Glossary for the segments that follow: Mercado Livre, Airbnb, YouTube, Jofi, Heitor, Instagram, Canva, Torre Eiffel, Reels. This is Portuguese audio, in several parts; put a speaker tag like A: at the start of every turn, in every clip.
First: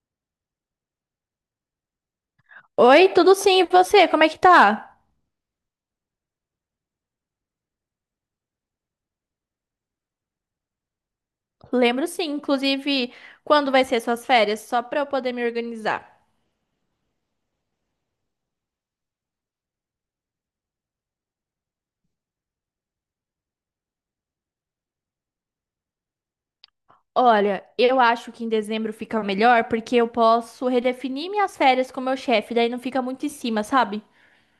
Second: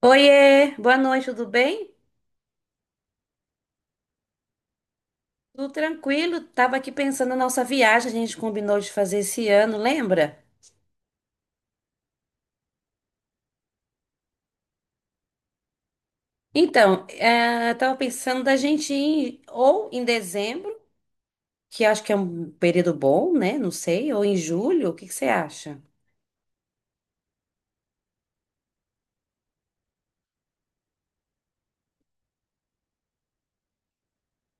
A: Oiê, boa noite, tudo bem?
B: Oi, tudo sim, e você? Como é que tá?
A: Tudo tranquilo? Tava aqui pensando na nossa viagem, a gente combinou de fazer esse ano, lembra?
B: Lembro sim, inclusive, quando vai ser suas férias, só pra eu poder me organizar.
A: Então, tava pensando da gente ir ou em dezembro, que acho que é um período bom, né? Não sei, ou em julho, o que que você acha?
B: Olha, eu acho que em dezembro fica melhor porque eu posso redefinir minhas férias com meu chefe, daí não fica muito em cima, sabe?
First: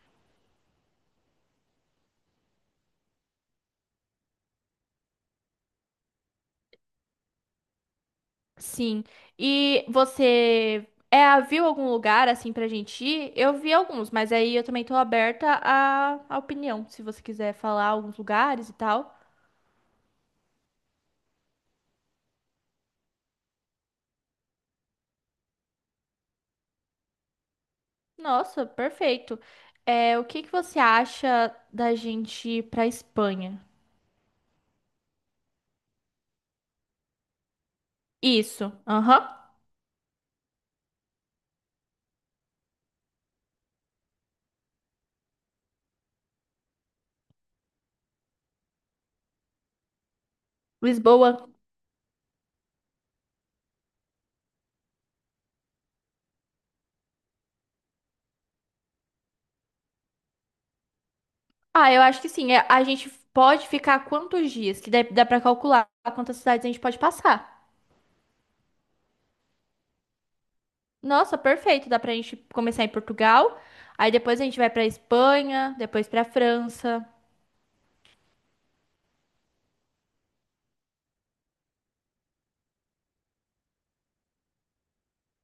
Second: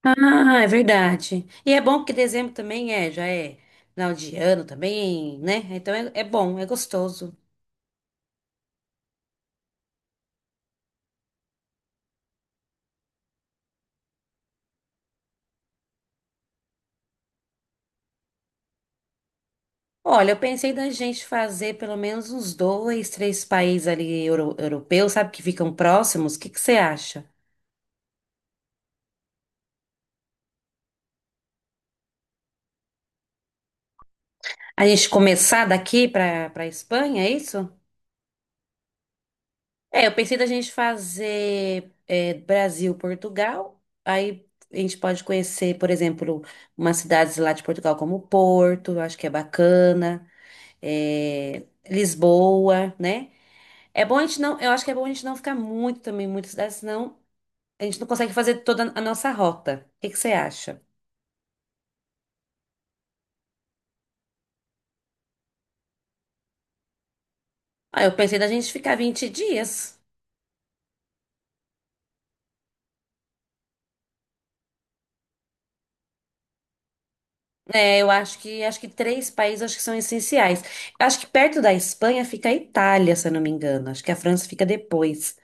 A: Ah, é verdade. E é bom porque dezembro também é, já é final de ano também, né? Então é, é bom, é gostoso.
B: Sim. E você viu algum lugar assim pra gente ir? Eu vi alguns, mas aí eu também tô aberta à opinião, se você quiser falar alguns lugares e tal.
A: Olha, eu pensei da gente fazer pelo menos uns dois, três países ali europeus, sabe, que ficam próximos. O que que você acha?
B: Nossa, perfeito. É, o que que você acha da gente ir pra Espanha?
A: A gente começar daqui para Espanha, é isso?
B: Isso. Aham.
A: É, eu pensei da gente fazer Brasil, Portugal. Aí a gente pode conhecer, por exemplo, umas cidades lá de Portugal como Porto, eu acho que é bacana.
B: Lisboa.
A: é, Lisboa, né? É bom a gente não, eu acho que é bom a gente não ficar muito também, em muitas cidades, senão a gente não consegue fazer toda a nossa rota. O que que você acha?
B: Ah, eu acho que sim. É, a gente pode ficar quantos dias? Que dá pra calcular quantas cidades a gente pode passar.
A: Ah, eu pensei da gente ficar 20 dias.
B: Nossa, perfeito. Dá pra gente começar em Portugal. Aí depois a gente vai pra Espanha, depois pra França.
A: É, eu acho que três países acho que são essenciais. Eu acho que perto da Espanha fica a Itália, se eu não me engano. Acho que a França fica depois.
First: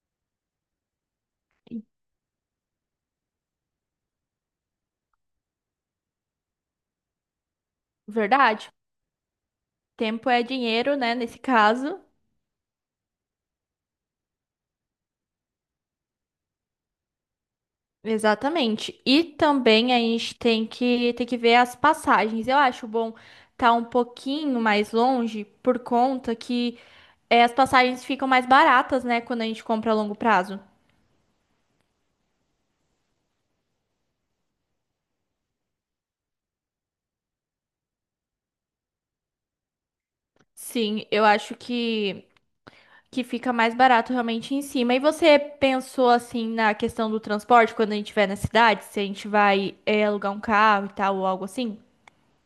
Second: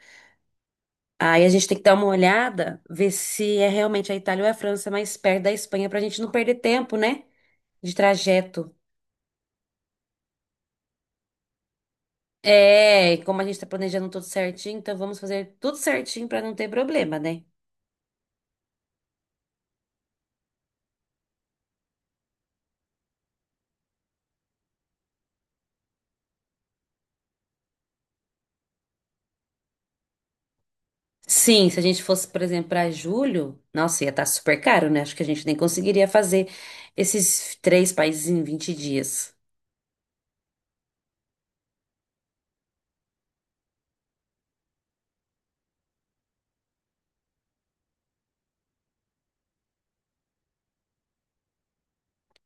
A: Aí a gente tem que dar uma olhada, ver se é realmente a Itália ou a França mais perto da Espanha pra gente não perder tempo, né? De
B: Verdade?
A: trajeto.
B: Tempo é dinheiro, né? Nesse caso.
A: É, e como a gente tá planejando tudo certinho, então vamos fazer tudo certinho pra não ter problema, né?
B: Exatamente. E também a gente tem que ver as passagens. Eu acho bom estar um pouquinho mais longe por conta que as passagens ficam mais baratas, né, quando a gente compra a longo prazo.
A: Sim, se a gente fosse, por exemplo, para julho, nossa, ia estar super caro, né? Acho que a gente nem conseguiria fazer esses três países em 20 dias.
B: Sim, eu acho que fica mais barato realmente em cima. E você pensou assim na questão do transporte quando a gente estiver na cidade, se a gente vai alugar um carro e tal ou algo assim?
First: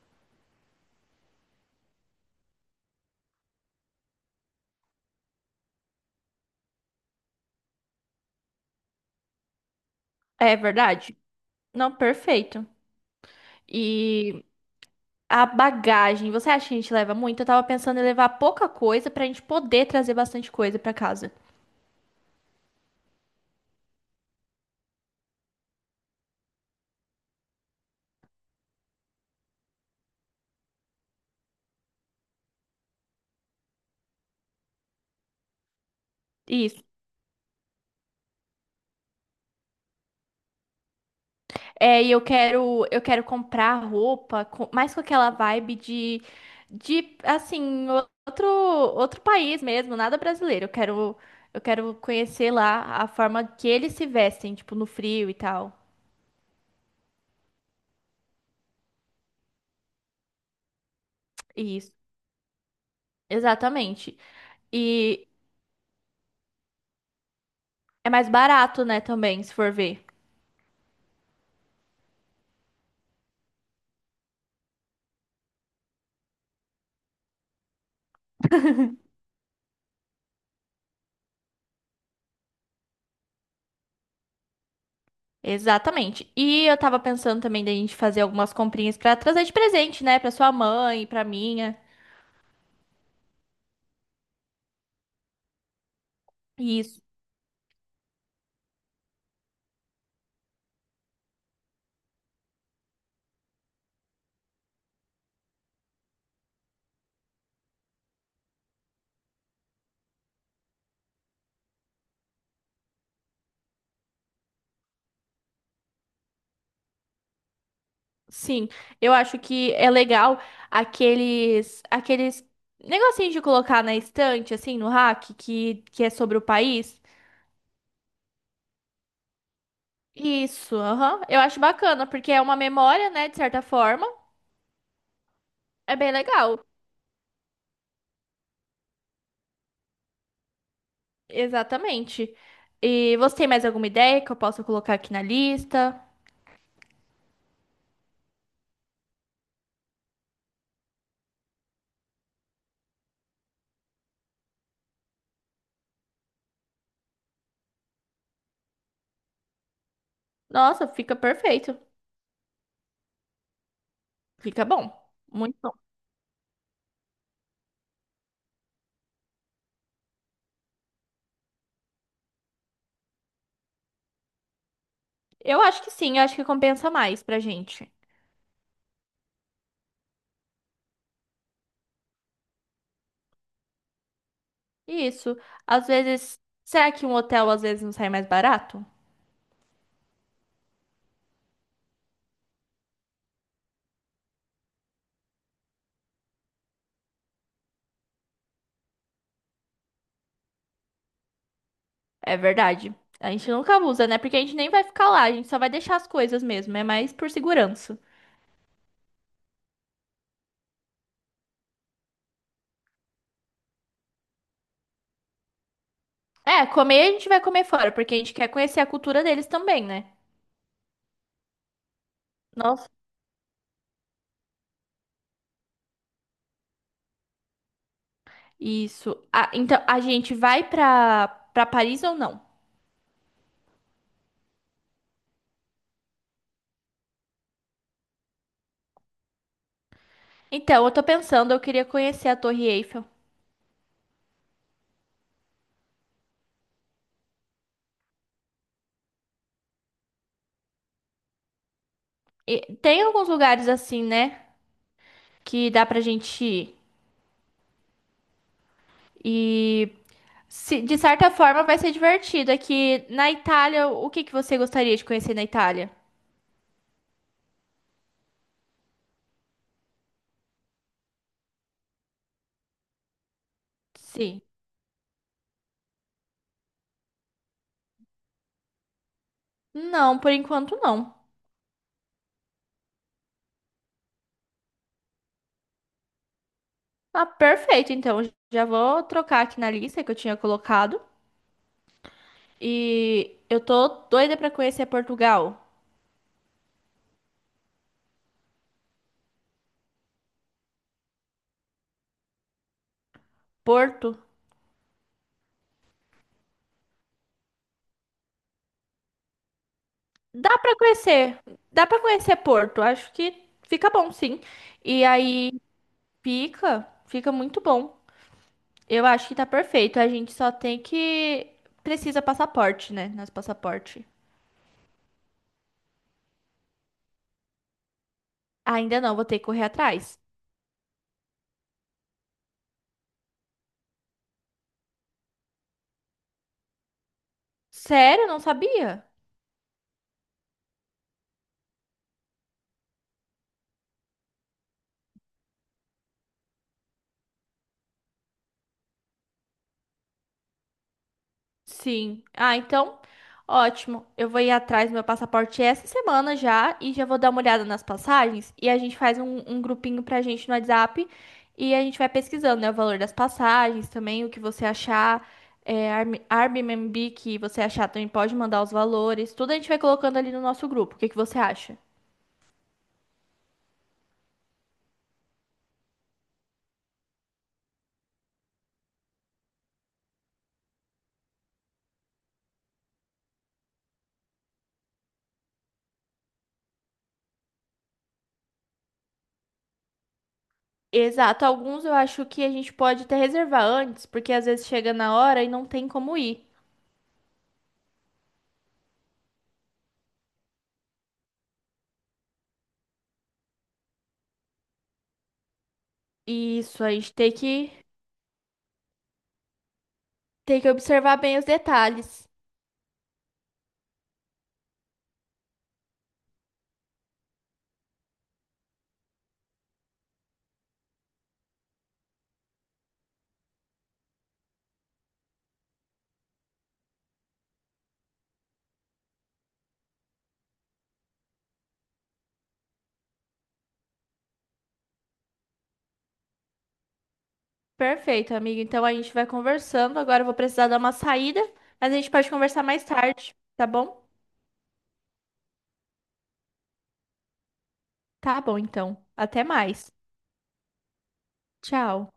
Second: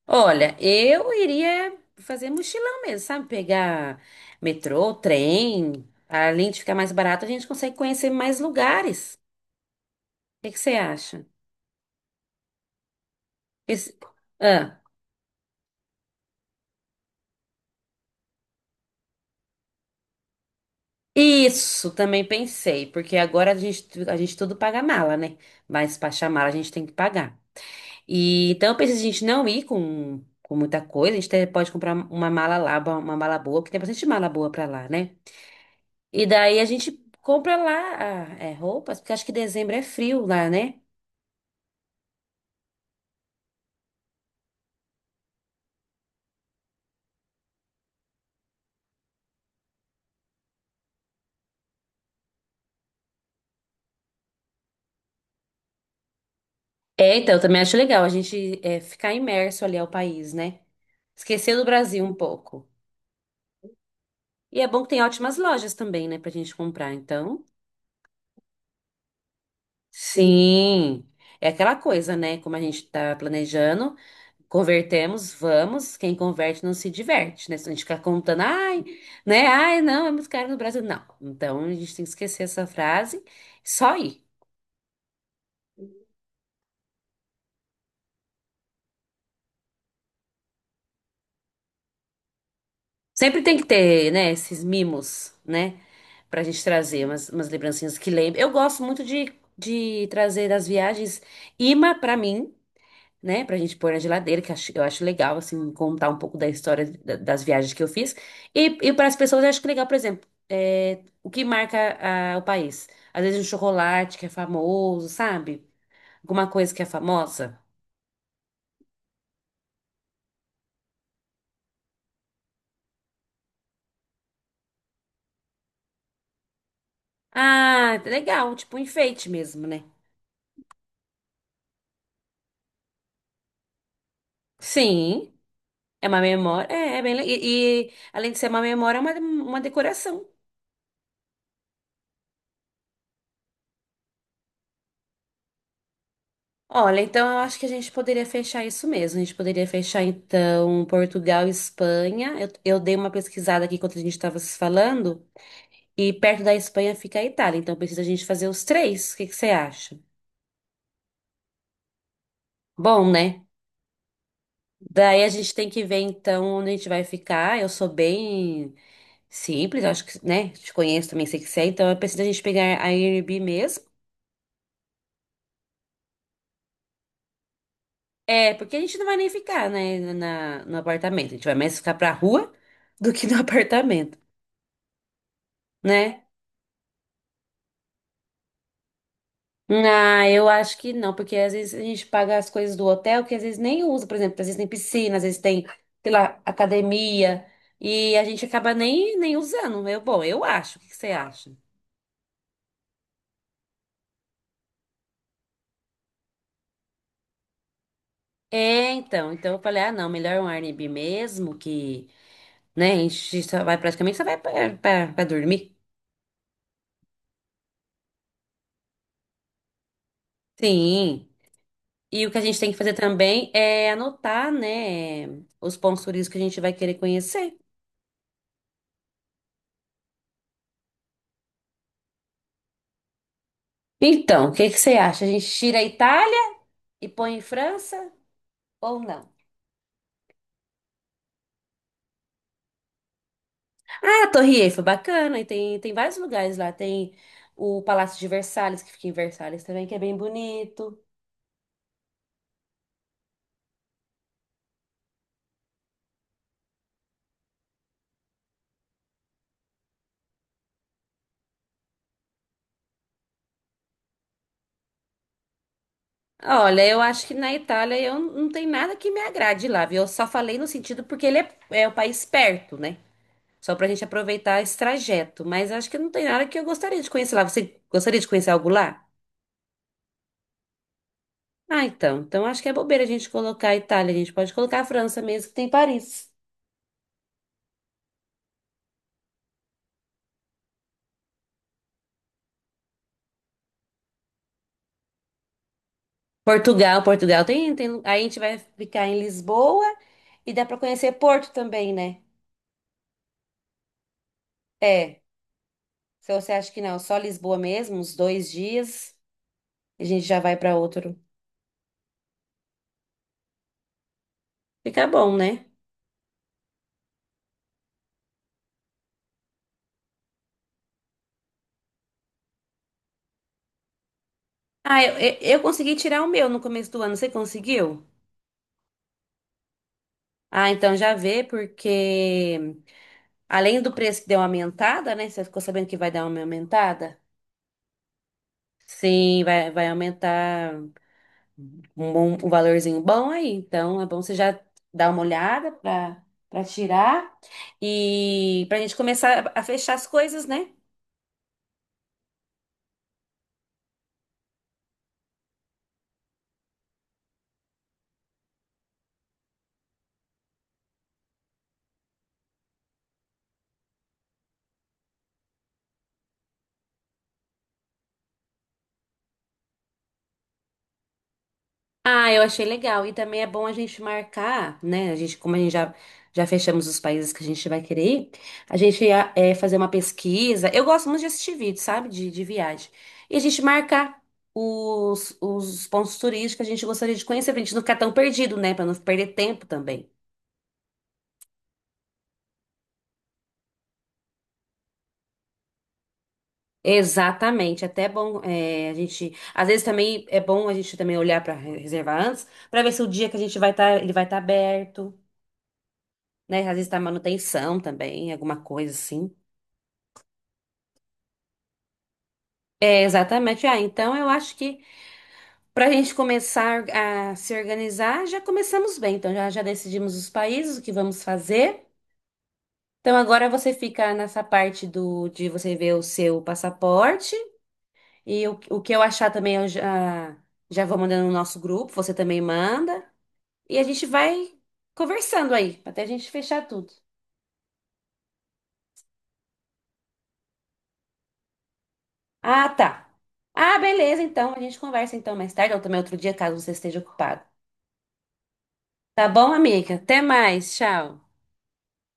A: Olha, eu iria fazer mochilão mesmo, sabe? Pegar metrô, trem. Além de ficar mais barato, a gente consegue conhecer mais lugares. O que
B: É
A: que você
B: verdade?
A: acha?
B: Não, perfeito.
A: Esse-
B: E
A: Ah,
B: a bagagem, você acha que a gente leva muito? Eu tava pensando em levar pouca coisa pra gente poder trazer bastante coisa pra casa.
A: isso, também pensei, porque agora a gente tudo paga mala, né? Mas para chamar a gente tem que pagar. E então eu pensei a gente não ir com muita coisa, a gente até pode comprar uma mala lá, uma mala boa, porque tem bastante mala boa pra lá, né? E daí a
B: Isso.
A: gente compra lá roupas, porque acho que dezembro é frio lá, né?
B: É, e eu quero comprar roupa, mais com aquela vibe de assim, outro país mesmo, nada brasileiro. Eu quero conhecer lá a forma que eles se vestem, tipo, no frio e tal.
A: É, então, eu também acho legal a gente ficar imerso ali ao país, né? Esquecer do
B: Isso.
A: Brasil um pouco.
B: Exatamente.
A: E é bom que tem
B: E
A: ótimas lojas também, né, pra gente comprar, então.
B: é mais barato, né, também, se for ver.
A: Sim, é aquela coisa, né? Como a gente tá planejando, convertemos, vamos, quem converte não se diverte, né? Se a gente ficar contando, ai, né? Ai, não, é muito caro no Brasil. Não, então a gente tem que esquecer essa frase, só ir.
B: Exatamente. E eu tava pensando também da gente fazer algumas comprinhas pra trazer de presente, né, pra sua mãe, pra minha.
A: Sempre tem que ter, né, esses mimos, né? Pra gente
B: Isso.
A: trazer umas lembrancinhas que lembram. Eu gosto muito de trazer das viagens imã pra mim. Né, pra gente pôr na geladeira, eu acho legal, assim, contar um pouco da história das viagens que eu fiz. E para as pessoas, eu acho que legal, por exemplo, o que marca o país. Às vezes um chocolate que é famoso, sabe? Alguma coisa que é famosa.
B: Sim. Eu acho que é legal aqueles negocinhos de colocar na estante assim, no rack, que é sobre o país.
A: Ah, legal, tipo um enfeite mesmo, né?
B: Isso, aham. Eu acho bacana, porque é uma memória, né, de certa forma.
A: Sim,
B: É
A: é
B: bem
A: uma
B: legal.
A: memória, é bem legal. E além de ser uma memória, é uma decoração.
B: Exatamente. E você tem mais alguma ideia que eu possa colocar aqui na lista?
A: Olha, então eu acho que a gente poderia fechar isso mesmo. A gente poderia fechar, então, Portugal e Espanha. Eu dei uma pesquisada aqui enquanto a gente estava se falando, e perto da Espanha fica a Itália, então precisa a gente fazer os três. O que que você acha?
B: Nossa, fica perfeito.
A: Bom, né?
B: Fica bom.
A: Daí a gente tem
B: Muito.
A: que ver, então, onde a gente vai ficar. Eu sou bem simples, acho que, né? Te conheço também, sei que você é, então é preciso a gente pegar a Airbnb mesmo.
B: Eu acho que sim, eu acho que compensa mais pra gente.
A: É, porque a gente não vai nem ficar, né, no apartamento. A gente vai mais ficar pra rua do que no apartamento,
B: Isso. Às
A: né?
B: vezes, será que um hotel às vezes não sai mais barato?
A: Ah, eu acho que não, porque às vezes a gente paga as coisas do hotel que às vezes nem usa, por exemplo, às vezes tem piscina, às vezes tem, sei lá, academia, e a gente acaba nem usando. Eu, bom, eu acho. O que que você acha?
B: É verdade. A gente nunca usa, né? Porque a gente nem vai ficar lá, a gente só vai deixar as coisas mesmo, é mais por segurança.
A: É, então eu falei, ah, não, melhor um Airbnb mesmo, que, né, a gente só vai praticamente só vai pra dormir.
B: É, comer a gente vai comer fora, porque a gente quer conhecer a cultura deles também, né?
A: Sim. E o que a gente tem que
B: Nossa.
A: fazer também é anotar, né, os pontos turísticos que a gente vai querer conhecer.
B: Isso. Ah, então, a gente vai pra, pra Paris ou não?
A: Então, o que que você acha? A gente tira a Itália e põe em França? Ou não.
B: Então, eu tô pensando, eu queria conhecer a Torre Eiffel.
A: Ah, a Torre Eiffel, bacana. E tem vários lugares lá. Tem o Palácio de Versalhes, que fica em Versalhes também, que é bem bonito.
B: E tem alguns lugares assim, né? Que dá pra gente ir. De certa forma vai ser divertido. Aqui na Itália, o que que você gostaria de conhecer na Itália?
A: Olha, eu acho que na Itália não tem nada que me agrade lá, viu? Eu só falei no sentido porque ele é o país perto, né? Só pra gente
B: Sim.
A: aproveitar esse trajeto. Mas acho que não tem nada que eu gostaria de conhecer lá. Você gostaria de conhecer algo lá?
B: Não, por enquanto não.
A: Ah, então. Então acho que é bobeira a gente colocar a Itália. A gente pode colocar a França mesmo, que tem Paris.
B: Ah, perfeito. Então, já vou trocar aqui na lista que eu tinha colocado. E eu tô doida pra conhecer Portugal.
A: Portugal, Portugal tem. Aí a gente vai ficar em Lisboa e dá para conhecer Porto também, né?
B: Porto?
A: É. Se você acha que não, só Lisboa mesmo, uns dois dias, a gente já vai
B: Dá
A: para
B: pra
A: outro.
B: conhecer. Dá pra conhecer Porto. Acho que fica bom, sim. E
A: Fica bom,
B: aí
A: né?
B: fica, fica muito bom. Eu acho que tá perfeito. A gente só tem que Precisa passaporte, né? Nosso passaporte.
A: Ah, eu consegui tirar o meu no começo do ano. Você conseguiu?
B: Ainda não, vou ter que correr atrás.
A: Ah, então já vê, porque além do preço que deu uma aumentada, né? Você ficou sabendo que vai dar uma aumentada?
B: Sério? Não sabia?
A: Sim, vai aumentar. Um, um valorzinho bom aí. Então, é bom você já dar uma olhada para tirar e para a gente começar a fechar as coisas, né?
B: Sim. Ah, então, ótimo. Eu vou ir atrás do meu passaporte essa semana já e já vou dar uma olhada nas passagens e a gente faz um grupinho pra gente no WhatsApp e a gente vai pesquisando, né, o valor das passagens também, o que você achar, Airbnb que você achar também pode mandar os valores, tudo a gente vai colocando ali no nosso grupo. O que que você acha?
A: Ah, eu achei legal. E também é bom a gente marcar, né? A gente, como a gente já fechamos os países que a gente vai querer ir, a gente ia, fazer uma pesquisa. Eu gosto muito de assistir vídeo, sabe? De viagem. E a gente marcar os pontos turísticos que a gente gostaria de conhecer, pra gente não ficar tão perdido, né? Pra não perder tempo também.
B: Exato, alguns eu acho que a gente pode até reservar antes, porque às vezes chega na hora e não tem como ir.
A: Exatamente, até é bom a gente, às vezes também é bom a gente também olhar para reservar antes, para ver se o dia que a gente vai estar, ele vai estar aberto, né? Às
B: Isso,
A: vezes
B: a
A: tá
B: gente
A: manutenção também, alguma coisa assim.
B: tem que observar bem os detalhes.
A: É, exatamente. Ah, então eu acho que para a gente começar a se organizar, já começamos bem. Então já decidimos os países, o que vamos fazer. Então agora você fica nessa parte do de você ver o seu passaporte e o que eu achar também eu já vou mandando no nosso grupo, você também manda. E a gente vai conversando aí, até a gente fechar tudo.
B: Perfeito, amigo. Então a gente vai conversando. Agora eu vou precisar dar uma saída, mas a gente pode conversar
A: Ah,
B: mais
A: tá.
B: tarde, tá
A: Ah,
B: bom?
A: beleza, então. A gente conversa então mais tarde ou também outro dia, caso você esteja ocupado.
B: Tá bom, então.
A: Tá
B: Até
A: bom,
B: mais.
A: amiga? Até mais. Tchau.
B: Tchau.